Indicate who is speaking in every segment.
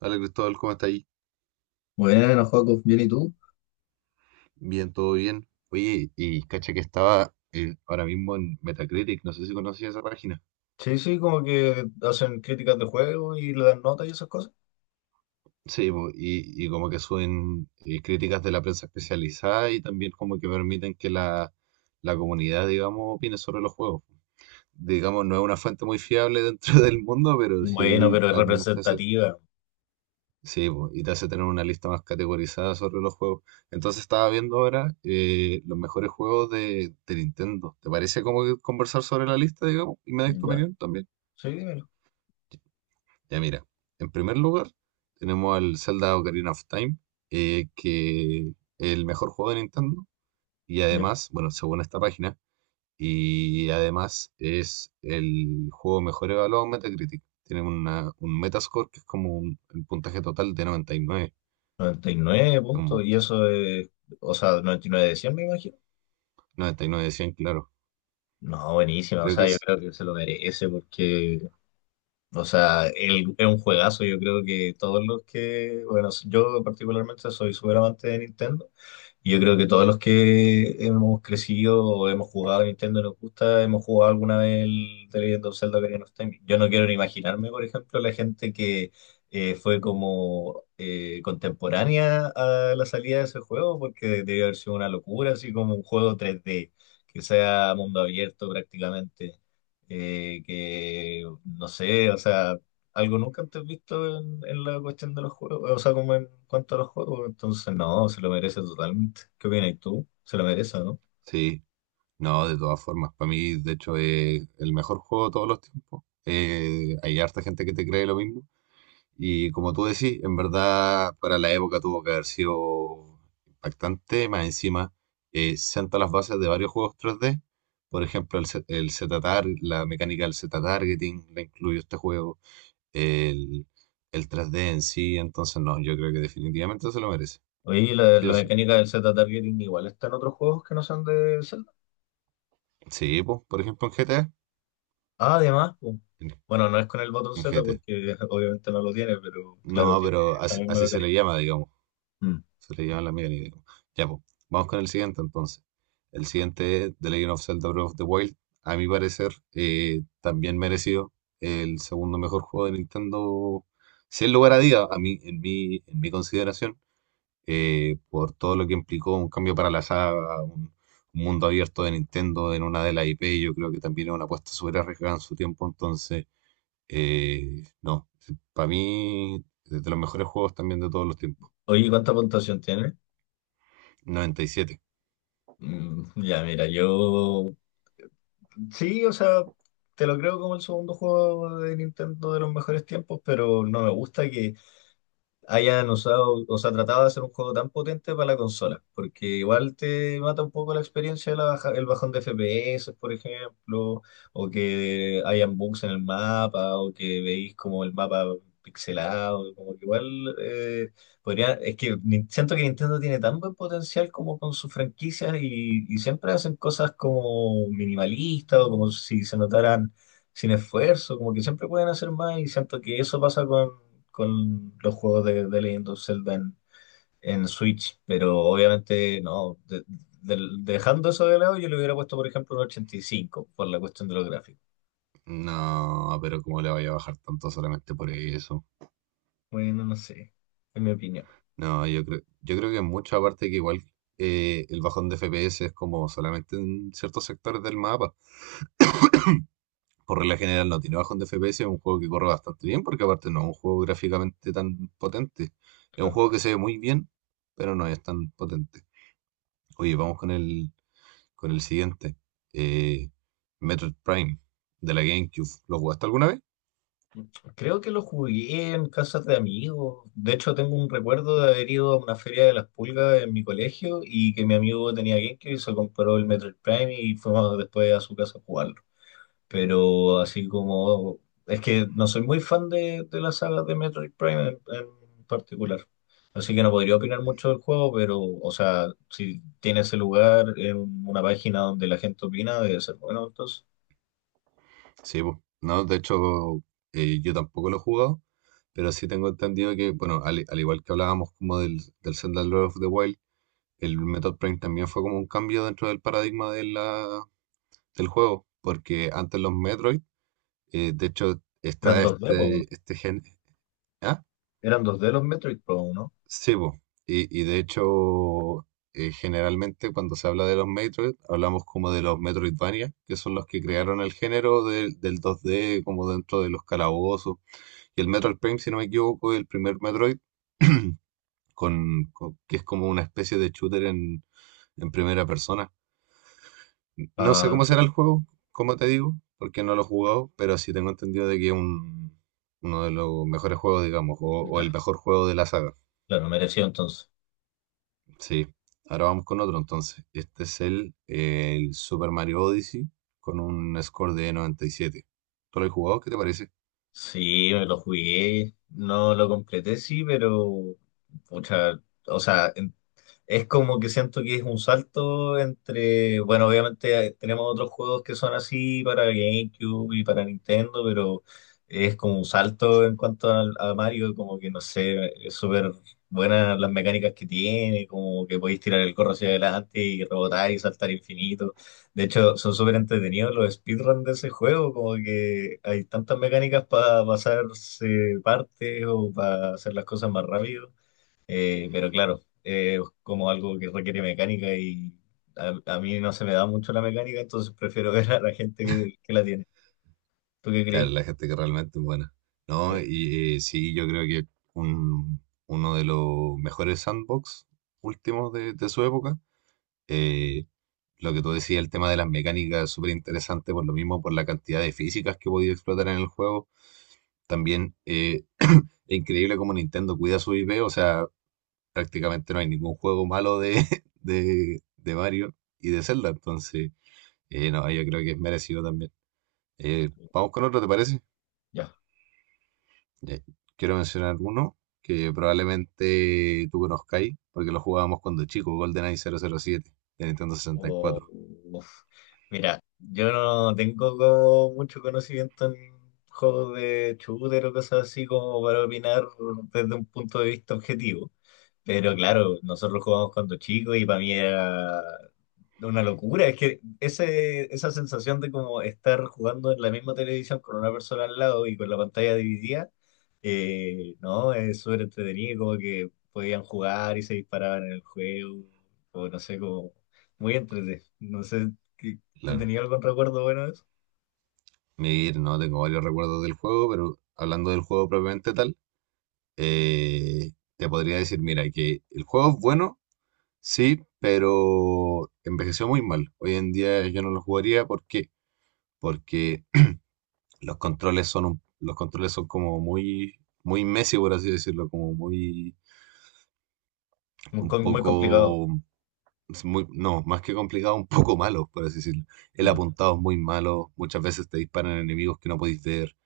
Speaker 1: Hola Cristóbal, ¿cómo está ahí?
Speaker 2: Bueno, Joaco, bien, ¿y tú?
Speaker 1: Bien, todo bien. Oye, y cacha que estaba ahora mismo en Metacritic, no sé si conocías esa página.
Speaker 2: Sí, sí, como que hacen críticas de juego y le dan notas y esas cosas.
Speaker 1: Sí, po, y como que suben críticas de la prensa especializada y también como que permiten que la comunidad, digamos, opine sobre los juegos. Digamos, no es una fuente muy fiable dentro del mundo, pero
Speaker 2: Bueno,
Speaker 1: sí
Speaker 2: pero es
Speaker 1: al menos te hace.
Speaker 2: representativa.
Speaker 1: Sí, po, y te hace tener una lista más categorizada sobre los juegos. Entonces estaba viendo ahora los mejores juegos de Nintendo. ¿Te parece como que conversar sobre la lista, digamos? Y me das tu
Speaker 2: Ya,
Speaker 1: opinión también.
Speaker 2: sí, dímelo.
Speaker 1: Ya, mira, en primer lugar tenemos al Zelda Ocarina of Time, que es el mejor juego de Nintendo. Y
Speaker 2: Ya.
Speaker 1: además, bueno, según esta página, y además es el juego mejor evaluado en Metacritic. Tiene una, un Metascore que es como un, el puntaje total de 99.
Speaker 2: noventa y nueve
Speaker 1: Es un
Speaker 2: puntos,
Speaker 1: montón,
Speaker 2: y eso es, o sea, 99 de 100, me imagino.
Speaker 1: 99 de 100, claro.
Speaker 2: No, buenísima, o
Speaker 1: Creo que
Speaker 2: sea, yo
Speaker 1: es.
Speaker 2: creo que se lo merece porque, o sea, es un juegazo. Yo creo que todos los que, bueno, yo particularmente soy súper amante de Nintendo. Y yo creo que todos los que hemos crecido o hemos jugado a Nintendo y nos gusta, hemos jugado alguna vez el The Legend of Zelda Ocarina of Time. Yo no quiero ni imaginarme, por ejemplo, la gente que fue como contemporánea a la salida de ese juego, porque debió haber sido una locura, así como un juego 3D que sea mundo abierto prácticamente. Que no sé, o sea, algo nunca antes visto en la cuestión de los juegos, o sea, como en cuanto a los juegos, entonces no, se lo merece totalmente. ¿Qué opinas tú? Se lo merece, ¿no?
Speaker 1: Sí. No, de todas formas. Para mí, de hecho, es el mejor juego de todos los tiempos. Hay harta gente que te cree lo mismo. Y como tú decís, en verdad, para la época tuvo que haber sido impactante. Más encima, senta las bases de varios juegos 3D. Por ejemplo, el, Z- el Z-Tar- la mecánica del Z-Targeting la incluyó este juego. El, el 3D en sí. Entonces, no, yo creo que definitivamente se lo merece.
Speaker 2: Oye, la,
Speaker 1: Sí
Speaker 2: la
Speaker 1: o sí.
Speaker 2: mecánica del Z-targeting igual está en otros juegos que no son de Zelda.
Speaker 1: Sí, pues, por ejemplo, en GTA.
Speaker 2: Ah, además, pues,
Speaker 1: En,
Speaker 2: bueno, no es con el botón
Speaker 1: en
Speaker 2: Z
Speaker 1: GT.
Speaker 2: porque obviamente no lo tiene, pero claro,
Speaker 1: No,
Speaker 2: tiene
Speaker 1: pero
Speaker 2: esa
Speaker 1: así,
Speaker 2: misma
Speaker 1: así se
Speaker 2: mecánica.
Speaker 1: le llama, digamos.
Speaker 2: Mm.
Speaker 1: Se le llama la mía, digamos. Ya, pues. Vamos con el siguiente entonces. El siguiente es The Legend of Zelda Breath of the Wild. A mi parecer, también merecido el segundo mejor juego de Nintendo, sin lugar a duda, a mí, en mi consideración, por todo lo que implicó un cambio para la saga, un mundo abierto de Nintendo en una de las IP, yo creo que también es una apuesta súper arriesgada en su tiempo, entonces. No, para mí, de los mejores juegos también de todos los tiempos.
Speaker 2: Oye, ¿cuánta puntuación tiene?
Speaker 1: Noventa y siete.
Speaker 2: Mm, ya, mira, yo sí, o sea, te lo creo como el segundo juego de Nintendo de los mejores tiempos, pero no me gusta que hayan usado, o sea, tratado de hacer un juego tan potente para la consola, porque igual te mata un poco la experiencia de el bajón de FPS, por ejemplo, o que hayan bugs en el mapa, o que veis como el mapa pixelado, como que igual podría, es que siento que Nintendo tiene tan buen potencial como con sus franquicias y siempre hacen cosas como minimalistas o como si se notaran sin esfuerzo, como que siempre pueden hacer más y siento que eso pasa con los juegos de Legend of Zelda en Switch, pero obviamente no, dejando eso de lado yo le hubiera puesto por ejemplo un 85 por la cuestión de los gráficos.
Speaker 1: No, pero ¿cómo le vaya a bajar tanto solamente por eso?
Speaker 2: Bueno, no sé, en mi opinión,
Speaker 1: No, yo creo que mucho, aparte que igual el bajón de FPS es como solamente en ciertos sectores del mapa. Por regla general no tiene bajón de FPS, es un juego que corre bastante bien, porque aparte no es un juego gráficamente tan potente. Es un
Speaker 2: claro.
Speaker 1: juego que se ve muy bien, pero no es tan potente. Oye, vamos con el siguiente. Eh, Metroid Prime de la GameCube. ¿Lo jugaste alguna vez?
Speaker 2: Creo que lo jugué en casas de amigos. De hecho, tengo un recuerdo de haber ido a una feria de las pulgas en mi colegio y que mi amigo tenía GameCube y se compró el Metroid Prime y fuimos después a su casa a jugarlo. Pero así como... Es que no soy muy fan de la saga de Metroid Prime en particular. Así que no podría opinar mucho del juego, pero, o sea, si tiene ese lugar en una página donde la gente opina, debe ser bueno. Entonces,
Speaker 1: Sí, pues. No, de hecho, yo tampoco lo he jugado, pero sí tengo entendido que, bueno, al, al igual que hablábamos como del Zelda Breath of the Wild, el Metroid Prime también fue como un cambio dentro del paradigma de del juego, porque antes los Metroid, de hecho, está
Speaker 2: eran 2D pues, ¿no?
Speaker 1: este gen... ¿Ah?
Speaker 2: Eran 2D los Metroid Pro, ¿no?
Speaker 1: Sí, po. Y de hecho, generalmente cuando se habla de los Metroid, hablamos como de los Metroidvania, que son los que crearon el género del 2D, como dentro de los calabozos. Y el Metroid Prime, si no me equivoco, es el primer Metroid, que es como una especie de shooter en primera persona. No sé
Speaker 2: Ah,
Speaker 1: cómo
Speaker 2: sí.
Speaker 1: será el juego, como te digo, porque no lo he jugado, pero sí tengo entendido de que es un, uno de los mejores juegos, digamos, o el
Speaker 2: Ya,
Speaker 1: mejor juego de la saga.
Speaker 2: claro, mereció entonces.
Speaker 1: Sí, ahora vamos con otro entonces. Este es el Super Mario Odyssey con un score de 97. ¿Tú lo has jugado? ¿Qué te parece?
Speaker 2: Sí, me lo jugué, no lo completé, sí, pero, pucha, o sea, es como que siento que es un salto entre, bueno, obviamente tenemos otros juegos que son así para GameCube y para Nintendo, pero es como un salto en cuanto a, Mario, como que no sé, es súper buenas las mecánicas que tiene, como que podéis tirar el corro hacia adelante y rebotar y saltar infinito. De hecho, son súper entretenidos los speedruns de ese juego, como que hay tantas mecánicas para pasarse partes o para hacer las cosas más rápido. Pero claro, es como algo que requiere mecánica y a mí no se me da mucho la mecánica, entonces prefiero ver a la gente que la tiene. ¿Tú qué
Speaker 1: Claro,
Speaker 2: creí?
Speaker 1: la gente que realmente es buena. No,
Speaker 2: Sí,
Speaker 1: y sí, yo creo que un- uno de los mejores sandbox últimos de su época. Eh, lo que tú decías, el tema de las mecánicas es súper interesante, por lo mismo, por la cantidad de físicas que podía explotar en el juego. También es increíble cómo Nintendo cuida su IP, o sea, prácticamente no hay ningún juego malo de, de Mario y de Zelda, entonces, no, yo creo que es merecido también. Vamos con otro, ¿te parece?
Speaker 2: ya.
Speaker 1: Ya, quiero mencionar uno que probablemente tú conozcáis, porque lo jugábamos cuando chico, GoldenEye 007 de Nintendo sesenta y
Speaker 2: O-
Speaker 1: cuatro
Speaker 2: Uf. Mira, yo no tengo como mucho conocimiento en juegos de shooter o cosas así como para opinar desde un punto de vista objetivo. Pero claro, nosotros jugamos cuando chicos y para mí era una locura. Es que ese, esa sensación de como estar jugando en la misma televisión con una persona al lado y con la pantalla dividida, no, es súper entretenido, como que podían jugar y se disparaban en el juego, o no sé, como muy entretenido. No sé, ¿tú
Speaker 1: Claro.
Speaker 2: tenías algún recuerdo bueno de eso?
Speaker 1: Mir, no tengo varios recuerdos del juego, pero hablando del juego propiamente tal, te podría decir, mira, que el juego es bueno. Sí, pero envejeció muy mal. Hoy en día yo no lo jugaría. ¿Por qué? Porque los controles son como muy, muy Messi, por así decirlo, como muy
Speaker 2: Muy,
Speaker 1: un
Speaker 2: muy complicado.
Speaker 1: poco, es muy, no, más que complicado, un poco malo, por así decirlo. El apuntado es muy malo, muchas veces te disparan enemigos que no podéis ver.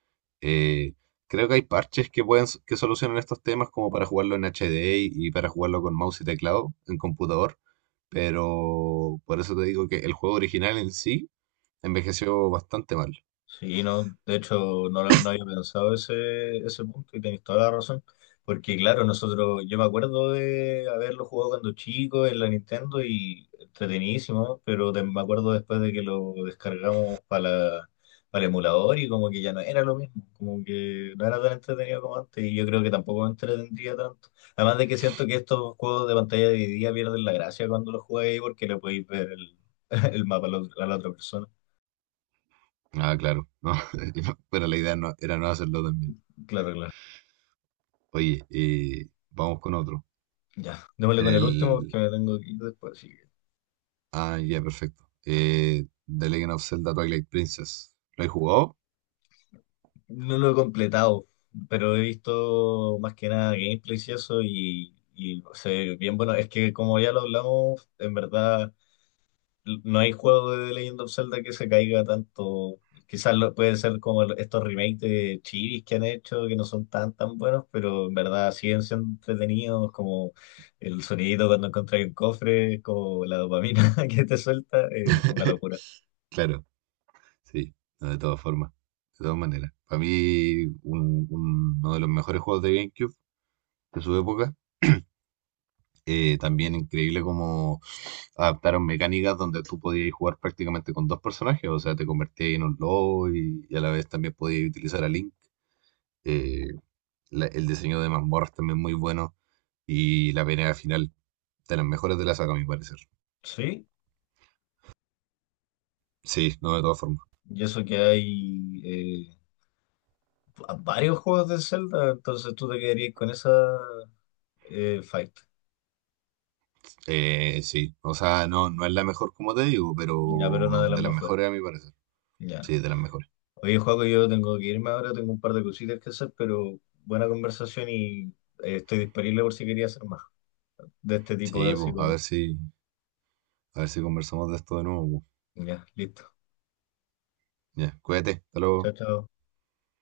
Speaker 1: Eh, creo que hay parches que pueden, que solucionan estos temas como para jugarlo en HD y para jugarlo con mouse y teclado en computador, pero por eso te digo que el juego original en sí envejeció bastante mal.
Speaker 2: Sí, no, de hecho no, no había pensado ese punto y tenéis toda la razón, porque claro, nosotros, yo me acuerdo de haberlo jugado cuando chico en la Nintendo y entretenidísimo, pero me acuerdo después de que lo descargamos para para el emulador y como que ya no era lo mismo, como que no era tan entretenido como antes y yo creo que tampoco me entretendría tanto. Además de que siento que estos juegos de pantalla dividida pierden la gracia cuando los jugáis porque le podéis ver el, el mapa a la otra persona.
Speaker 1: Ah, claro, no, pero la idea no, era no hacerlo también.
Speaker 2: Claro, claro.
Speaker 1: Oye, vamos con otro.
Speaker 2: Ya, démosle con el último
Speaker 1: El,
Speaker 2: porque me tengo que ir después. Así que
Speaker 1: ah, ya, perfecto. The Legend of Zelda Twilight Princess. ¿Lo he jugado?
Speaker 2: no lo he completado, pero he visto más que nada gameplays y eso y se ve bien bueno. Es que como ya lo hablamos, en verdad no hay juego de The Legend of Zelda que se caiga tanto. Quizás puede ser como estos remakes de Chivis que han hecho, que no son tan tan buenos, pero en verdad siguen siendo entretenidos, como el sonidito cuando encontráis un cofre, como la dopamina que te suelta, una locura.
Speaker 1: Claro, sí, no, de todas formas, de todas maneras. Para mí, uno de los mejores juegos de GameCube de su época. También increíble cómo adaptaron mecánicas donde tú podías jugar prácticamente con dos personajes, o sea, te convertías en un lobo y a la vez también podías utilizar a Link. Eh, el diseño de mazmorras también muy bueno y la pelea final, de las mejores de la saga, a mi parecer.
Speaker 2: Sí,
Speaker 1: Sí, no, de todas formas.
Speaker 2: y eso que hay eh, varios juegos de Zelda, entonces tú te quedarías con esa fight.
Speaker 1: Sí, o sea, no, no es la mejor como te digo,
Speaker 2: Ya, pero una de
Speaker 1: pero
Speaker 2: las
Speaker 1: de las
Speaker 2: mejores.
Speaker 1: mejores a mi parecer.
Speaker 2: Ya.
Speaker 1: Sí, de las mejores.
Speaker 2: Oye, Joaco, yo tengo que irme ahora, tengo un par de cositas que hacer, pero buena conversación y estoy disponible por si quería hacer más de este tipo,
Speaker 1: Sí, pues,
Speaker 2: así como.
Speaker 1: a ver si conversamos de esto de nuevo, po.
Speaker 2: Ya, listo.
Speaker 1: Ya, cuídate, hasta
Speaker 2: Chao,
Speaker 1: luego.
Speaker 2: chao.